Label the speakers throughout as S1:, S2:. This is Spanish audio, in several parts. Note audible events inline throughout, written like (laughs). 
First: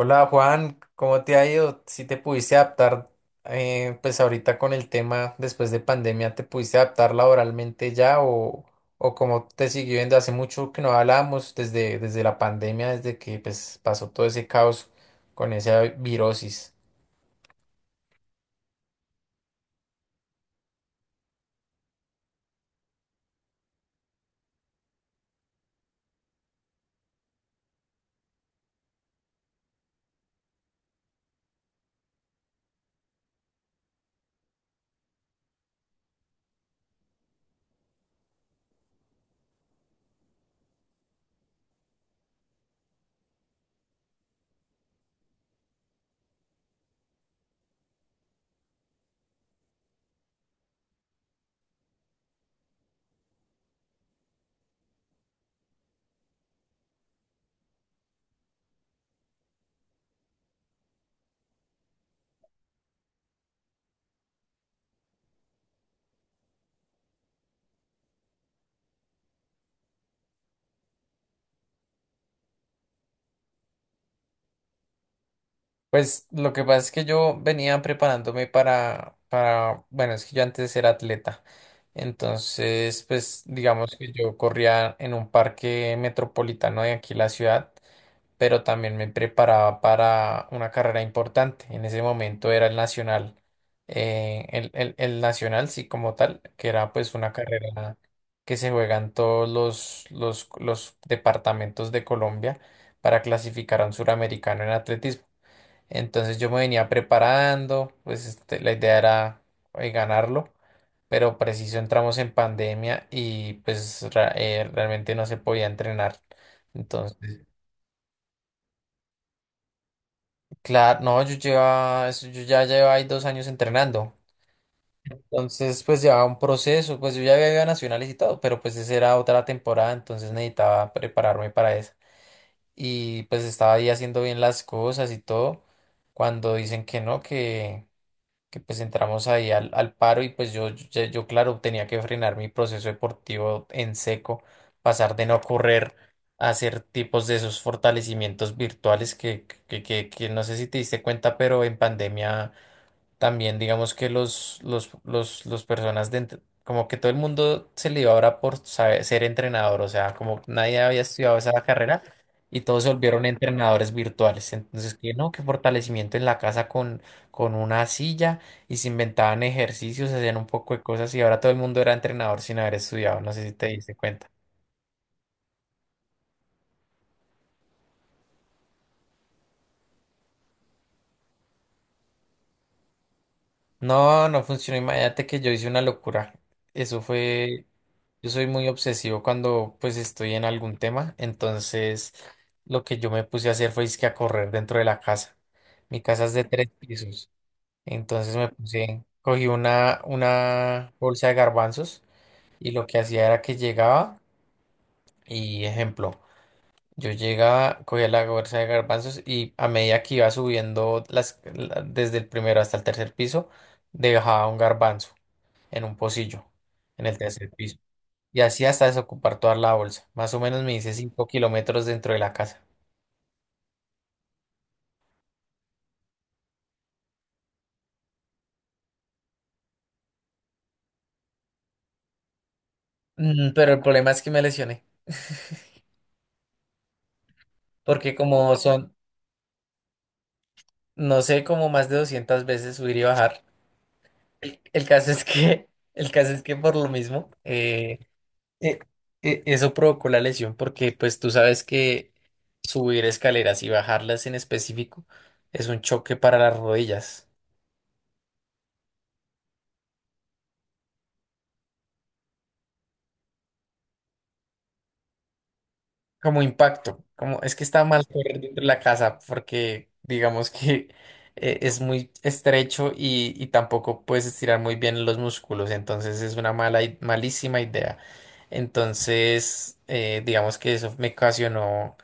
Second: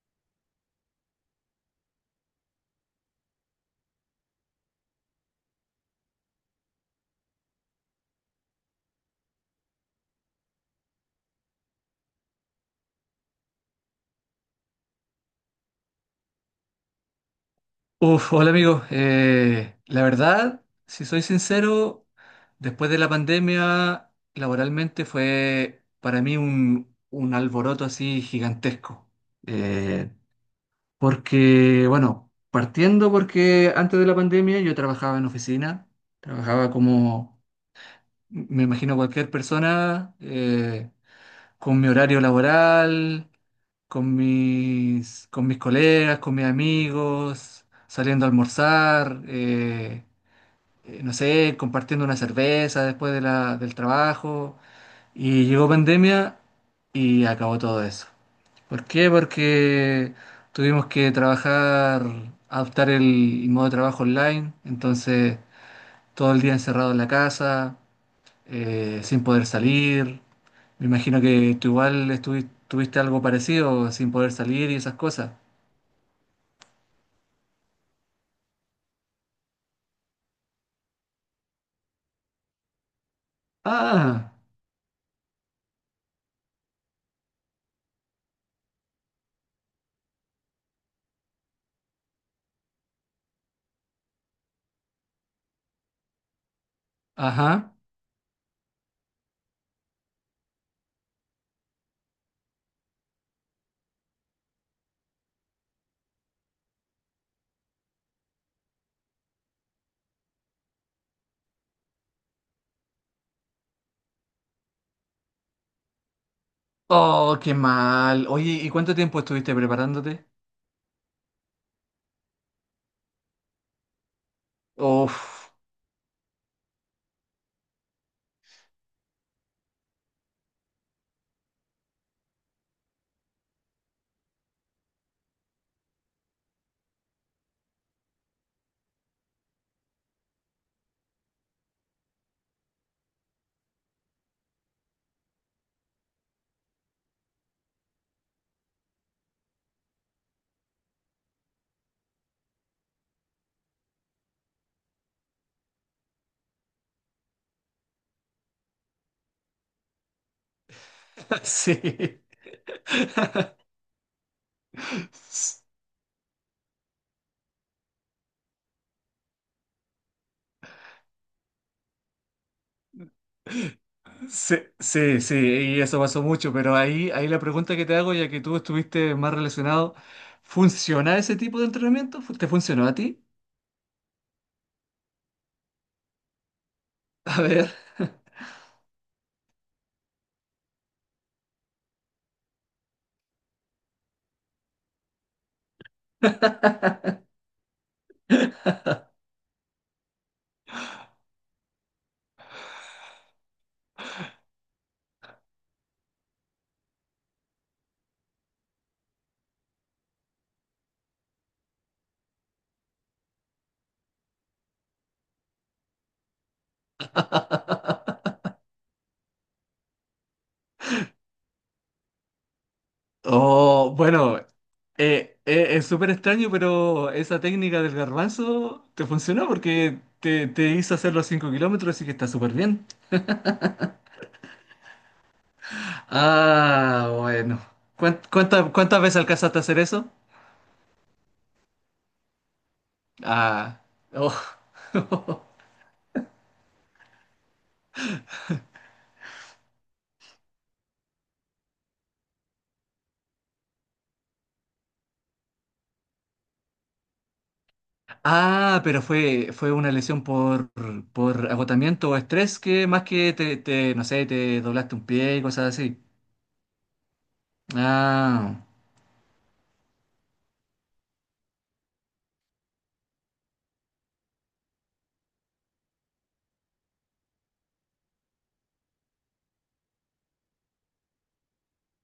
S1: Hola Juan, ¿cómo te ha ido? Si te pudiste adaptar, pues ahorita con el tema después de pandemia, ¿te pudiste adaptar laboralmente ya o cómo te siguió viendo? Hace mucho que no hablábamos desde la pandemia, desde que pues, pasó todo ese caos con esa virosis.
S2: Uf, hola amigo. La verdad, si soy sincero, después de la pandemia, laboralmente fue para mí un alboroto así gigantesco. Eh, Porque, bueno, partiendo porque antes de la pandemia yo trabajaba en oficina, trabajaba como, me imagino, cualquier persona, con mi horario laboral con mis colegas, con mis amigos, saliendo a almorzar, no sé, compartiendo una cerveza del trabajo. Y llegó pandemia y acabó todo eso. ¿Por qué? Porque tuvimos que trabajar, adoptar el modo de trabajo online, entonces todo el día encerrado en la casa, sin poder salir. Me imagino que tú igual tuviste algo parecido, sin poder salir y esas cosas.
S1: Pues lo que pasa es que yo venía preparándome para, bueno, es que yo antes era atleta. Entonces, pues digamos que
S2: Ah,
S1: yo corría en un parque metropolitano de aquí la ciudad. Pero también me preparaba para una carrera importante. En ese momento era el nacional, el nacional, sí, como tal, que era pues una
S2: ajá.
S1: carrera que se juegan todos los departamentos de Colombia para clasificar a un suramericano en atletismo. Entonces yo me venía preparando, pues este, la idea era ganarlo, pero preciso entramos en pandemia y pues realmente no se podía entrenar.
S2: Oh,
S1: Entonces
S2: qué mal. Oye, ¿y cuánto tiempo estuviste preparándote?
S1: claro, no, yo ya llevo ahí 2 años entrenando.
S2: Uf.
S1: Entonces, pues llevaba un proceso, pues yo ya había ido a nacionales y todo, pero pues esa era otra temporada, entonces necesitaba prepararme para eso. Y pues estaba ahí haciendo bien las cosas y todo, cuando dicen que no, que pues entramos ahí al paro y pues yo, claro, tenía que frenar mi proceso deportivo en seco, pasar de no correr a hacer tipos de esos fortalecimientos virtuales que no sé si te diste cuenta, pero en pandemia también digamos que los personas como que todo el mundo se le iba ahora por ser entrenador, o sea, como nadie había estudiado
S2: (laughs)
S1: esa
S2: Sí.
S1: carrera y todos se volvieron entrenadores virtuales. Entonces, que no, que fortalecimiento en la casa con una silla, y se inventaban ejercicios, hacían un poco de cosas y ahora todo el mundo era entrenador sin haber estudiado, no sé si te diste cuenta.
S2: Sí, sí, sí, y eso pasó mucho, pero ahí la pregunta que te hago, ya que tú estuviste más relacionado, ¿funciona ese tipo de entrenamiento? Te funcionó a ti?
S1: No, no funcionó. Imagínate que yo hice una locura. Eso
S2: (laughs) A
S1: fue.
S2: ver.
S1: Yo soy muy obsesivo cuando pues estoy en algún tema. Entonces, lo que yo me puse a hacer fue que a correr dentro de la casa. Mi casa es de 3 pisos. Entonces me puse, cogí una bolsa de garbanzos y lo que hacía era que llegaba y ejemplo, yo llegaba, cogía la bolsa de garbanzos y a medida que iba subiendo desde el primero hasta el tercer piso, dejaba un garbanzo en un pocillo, en el tercer piso. Y así hasta desocupar toda la bolsa. Más o menos me hice 5 kilómetros dentro de la casa.
S2: Oh, bueno, es súper extraño, pero esa técnica del garbanzo te funcionó porque te hizo hacer los 5 kilómetros, así que está súper bien.
S1: Mm, pero el problema es que me lesioné,
S2: Ah, bueno.
S1: porque como son,
S2: Cuántas veces alcanzaste a hacer eso?
S1: no sé, como más de 200 veces subir y bajar.
S2: Ah, oh.
S1: El caso es
S2: (laughs)
S1: que, (laughs) el caso es que por lo mismo, eh, eso provocó la lesión, porque pues tú sabes que subir escaleras y bajarlas en específico es un choque para las rodillas.
S2: Ah, pero fue una lesión por agotamiento o estrés que más que no sé, te doblaste un pie y cosas así.
S1: Como impacto, como es que está mal correr dentro
S2: Ah,
S1: de la casa porque digamos que es muy estrecho y tampoco puedes estirar muy bien los músculos, entonces es una malísima idea. Entonces, digamos que eso me ocasionó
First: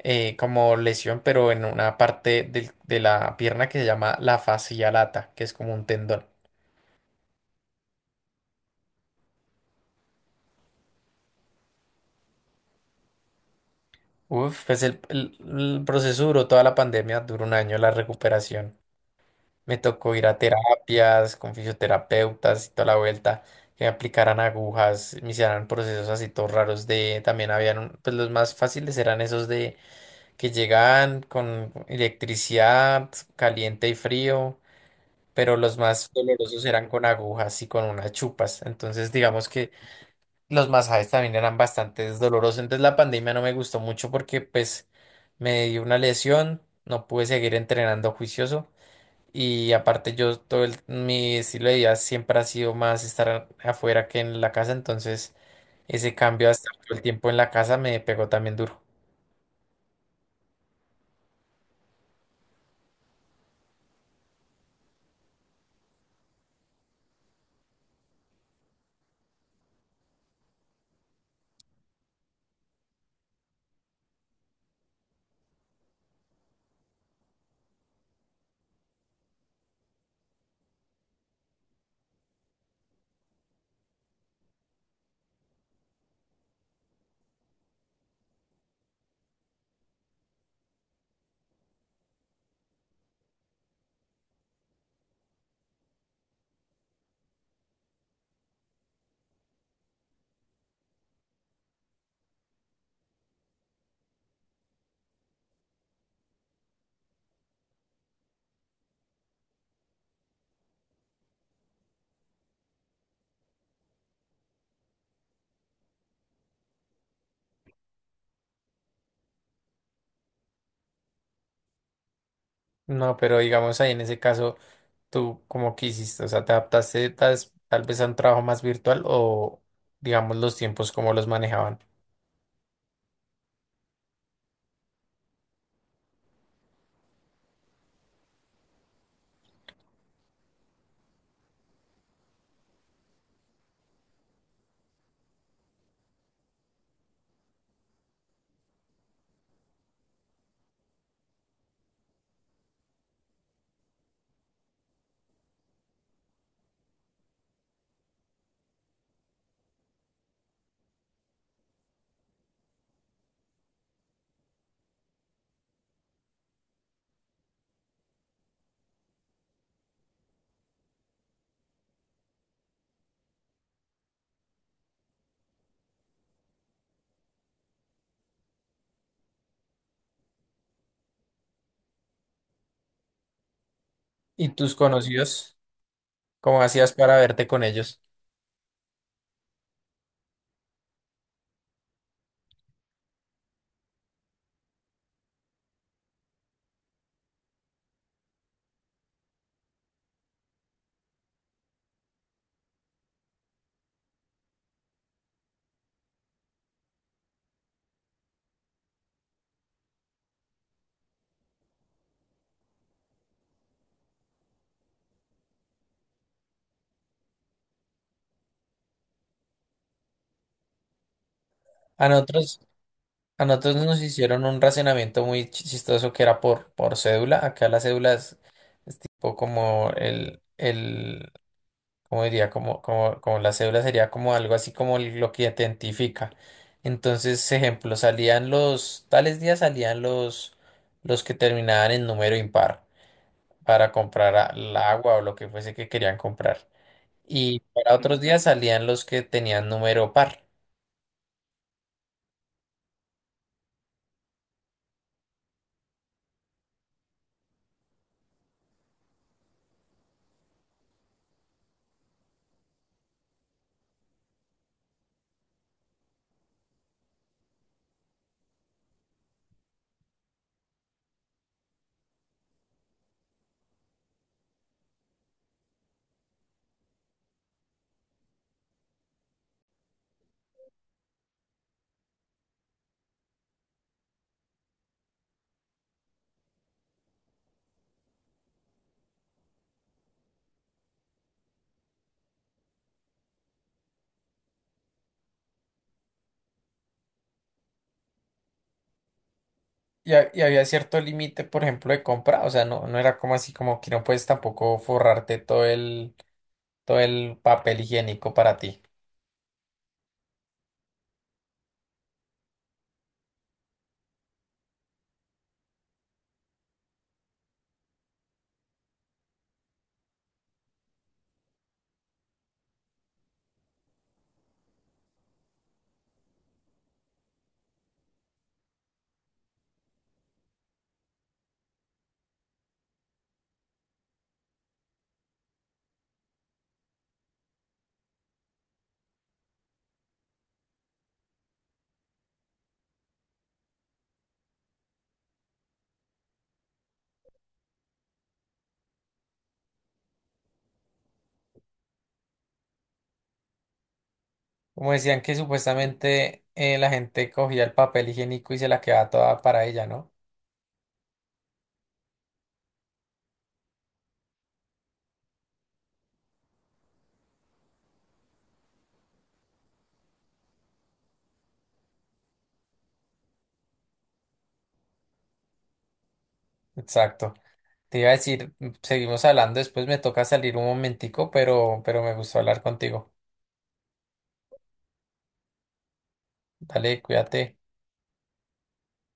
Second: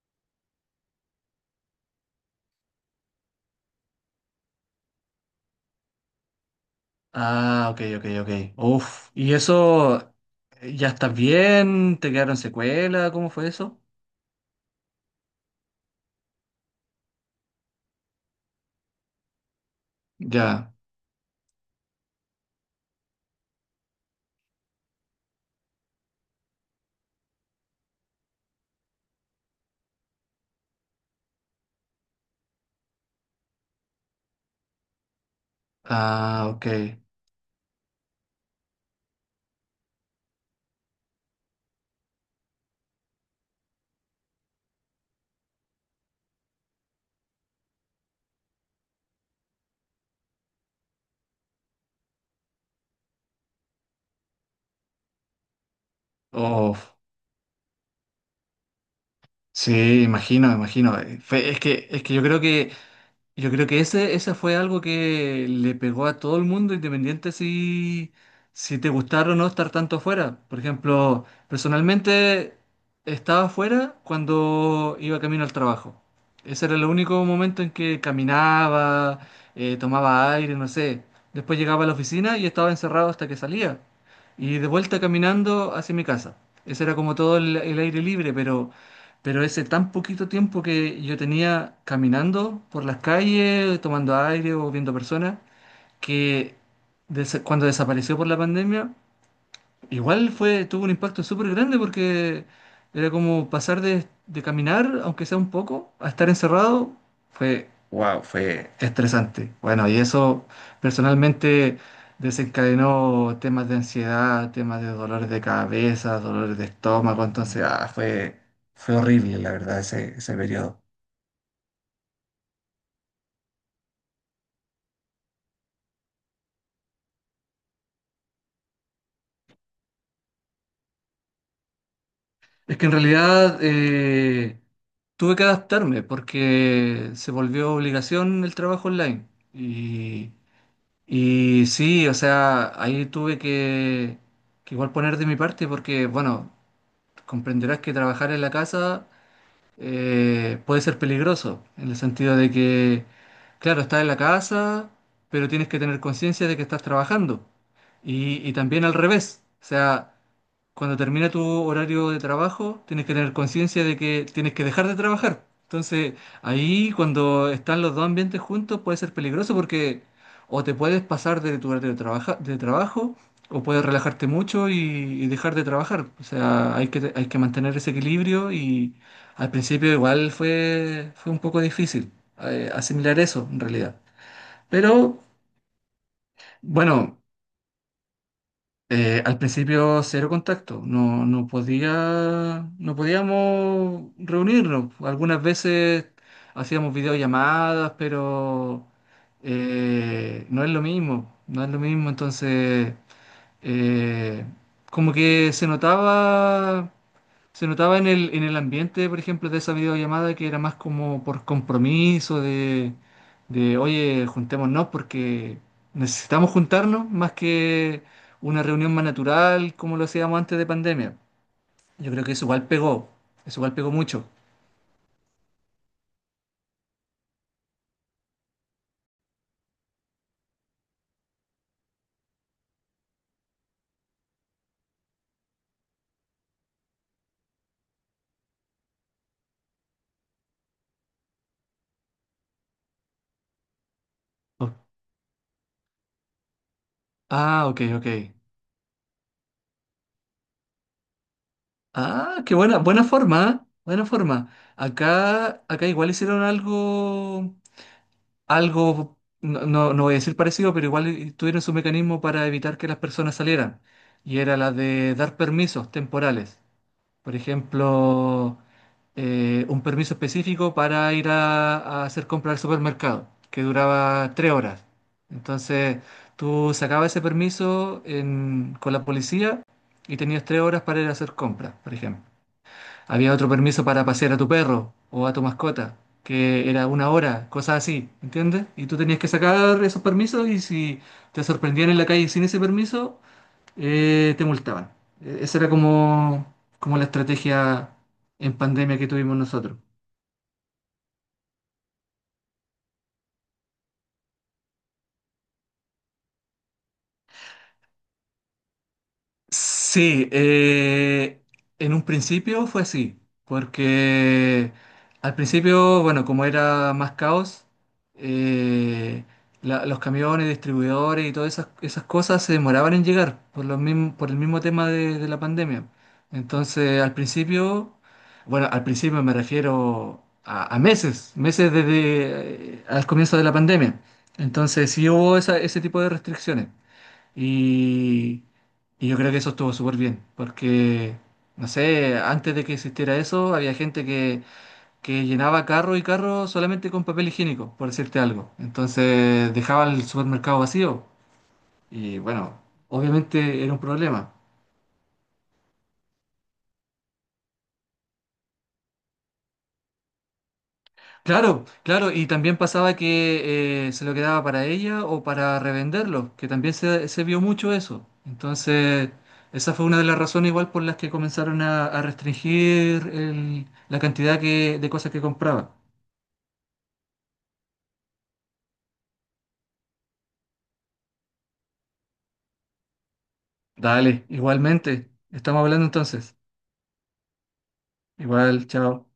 S1: como lesión, pero en una parte de la pierna que se llama la fascia lata, que es como un tendón.
S2: ah, ok, ok, ok. Uf, ¿y eso ya estás bien? ¿Te quedaron secuelas? ¿Cómo fue eso?
S1: Uf, pues el proceso duró toda la pandemia, duró un año la recuperación. Me tocó ir a
S2: Ya.
S1: terapias con fisioterapeutas y toda la vuelta, que me aplicaran agujas, me hicieran procesos así todos raros de, también habían, pues los más fáciles eran esos de que llegaban con electricidad, caliente y frío, pero los más
S2: Ah,
S1: dolorosos
S2: ok.
S1: eran con agujas y con unas chupas. Entonces, digamos que los masajes también eran bastante dolorosos. Entonces, la pandemia no me gustó mucho porque pues me dio una lesión, no pude seguir entrenando juicioso. Y aparte yo mi estilo de vida siempre ha sido más estar afuera que en la casa, entonces ese cambio hasta
S2: Uf,
S1: todo el tiempo en la casa me pegó también duro.
S2: sí, imagino, imagino. Es que yo creo que yo creo que ese fue algo que le pegó a todo el mundo, independiente si, si te gustara o no estar tanto afuera. Por ejemplo, personalmente estaba afuera cuando iba camino al trabajo. Ese era el único momento en que caminaba, tomaba aire, no sé. Después llegaba a la oficina y estaba encerrado hasta que salía. Y de vuelta caminando hacia mi casa. Ese era como todo el aire libre, pero... Pero ese tan poquito tiempo que yo tenía caminando por las calles, tomando aire o viendo personas, que cuando desapareció por la pandemia, igual fue, tuvo un impacto súper grande porque era como pasar de caminar, aunque sea un poco, a estar encerrado, fue, wow, fue estresante. Bueno, y eso personalmente desencadenó temas de ansiedad, temas de dolores de cabeza, dolores de estómago, entonces, ah, fue, fue horrible, la verdad, ese periodo.
S1: No, pero digamos ahí en ese caso, ¿tú cómo que hiciste? O sea, ¿te adaptaste tal vez a un trabajo más virtual o digamos los tiempos cómo los manejaban?
S2: Es que en realidad tuve que adaptarme porque se volvió obligación el trabajo online. Y Y sí, o sea, ahí tuve que igual poner de mi parte porque, bueno, comprenderás que trabajar en la casa puede ser peligroso, en el sentido de que, claro, estás en la casa, pero tienes que tener conciencia de que estás trabajando. Y también al revés, o sea, cuando termina tu horario de trabajo, tienes que tener conciencia de que tienes que dejar de trabajar. Entonces, ahí cuando están los dos ambientes juntos puede ser peligroso porque o te puedes pasar de tu horario de, de trabajo o puedes relajarte mucho y dejar de trabajar. O sea, hay que mantener ese equilibrio y al principio igual fue, fue un poco difícil asimilar eso en realidad.
S1: ¿Y tus
S2: Pero
S1: conocidos? ¿Cómo hacías para
S2: bueno.
S1: verte con ellos?
S2: Al principio cero contacto, no podía, no podíamos reunirnos. Algunas veces hacíamos videollamadas, pero no es lo mismo, no es lo mismo. Entonces, eh, como que se notaba en en el ambiente, por ejemplo, de esa videollamada que era más como por compromiso oye, juntémonos porque necesitamos juntarnos más que una reunión más natural como lo hacíamos antes de pandemia.
S1: A
S2: Yo creo que
S1: nosotros A
S2: eso igual
S1: nosotros
S2: pegó
S1: nos
S2: mucho.
S1: hicieron un racionamiento muy chistoso que era por cédula. Acá las cédulas es tipo como ¿cómo diría? Como, como, como la cédula sería como algo así como lo que identifica. Entonces, ejemplo, salían los tales días salían los que terminaban en número impar para comprar
S2: Oh.
S1: el agua o lo que fuese que querían comprar. Y
S2: Ah, ok,
S1: para
S2: ok.
S1: otros días salían los que tenían número par.
S2: Ah, qué buena, buena forma, ¿eh? Buena forma. Acá, acá igual hicieron algo, algo, no, no, no voy a decir parecido, pero igual tuvieron su mecanismo para evitar que las personas salieran. Y era la de dar permisos temporales. Por ejemplo, un permiso específico para ir a hacer compras al supermercado, que duraba 3 horas. Entonces, tú sacabas ese con la policía y tenías 3 horas para ir a hacer compras, por ejemplo. Había otro permiso para pasear a tu perro o a tu mascota, que era una hora, cosas así, ¿entiendes? Y tú tenías que sacar esos permisos y si te sorprendían en la calle sin ese permiso, te multaban. Esa era como, como la estrategia en pandemia que tuvimos nosotros.
S1: Y había cierto límite, por ejemplo, de compra, o sea, no, no era como así como que no puedes tampoco forrarte todo el papel higiénico para ti.
S2: Sí, en un principio fue así, porque al principio, bueno, como era más caos, eh, los camiones, distribuidores y todas esas cosas se demoraban en llegar por los por el mismo tema de la pandemia. Entonces, al principio, bueno, al principio me refiero a meses, meses desde al comienzo de la pandemia. Entonces, sí hubo ese tipo de restricciones. Y, y yo creo que eso estuvo súper bien, porque, no sé, antes de que existiera eso, había gente que llenaba carro y carro solamente con papel higiénico, por decirte algo. Entonces dejaba el supermercado vacío y bueno, obviamente era un problema.
S1: Como decían que supuestamente la gente cogía el papel higiénico y se la quedaba toda para ella, ¿no?
S2: Claro, claro, y también pasaba que se lo quedaba para ella o para revenderlo, que también se vio mucho eso. Entonces, esa fue una de las razones igual por las que comenzaron a restringir la cantidad que, de cosas que compraba.
S1: Exacto. Te iba a decir, mm, seguimos hablando, después me toca salir un momentico, pero me gustó hablar contigo.
S2: Dale, igualmente, estamos hablando entonces.
S1: Dale, cuídate.
S2: Igual, chao.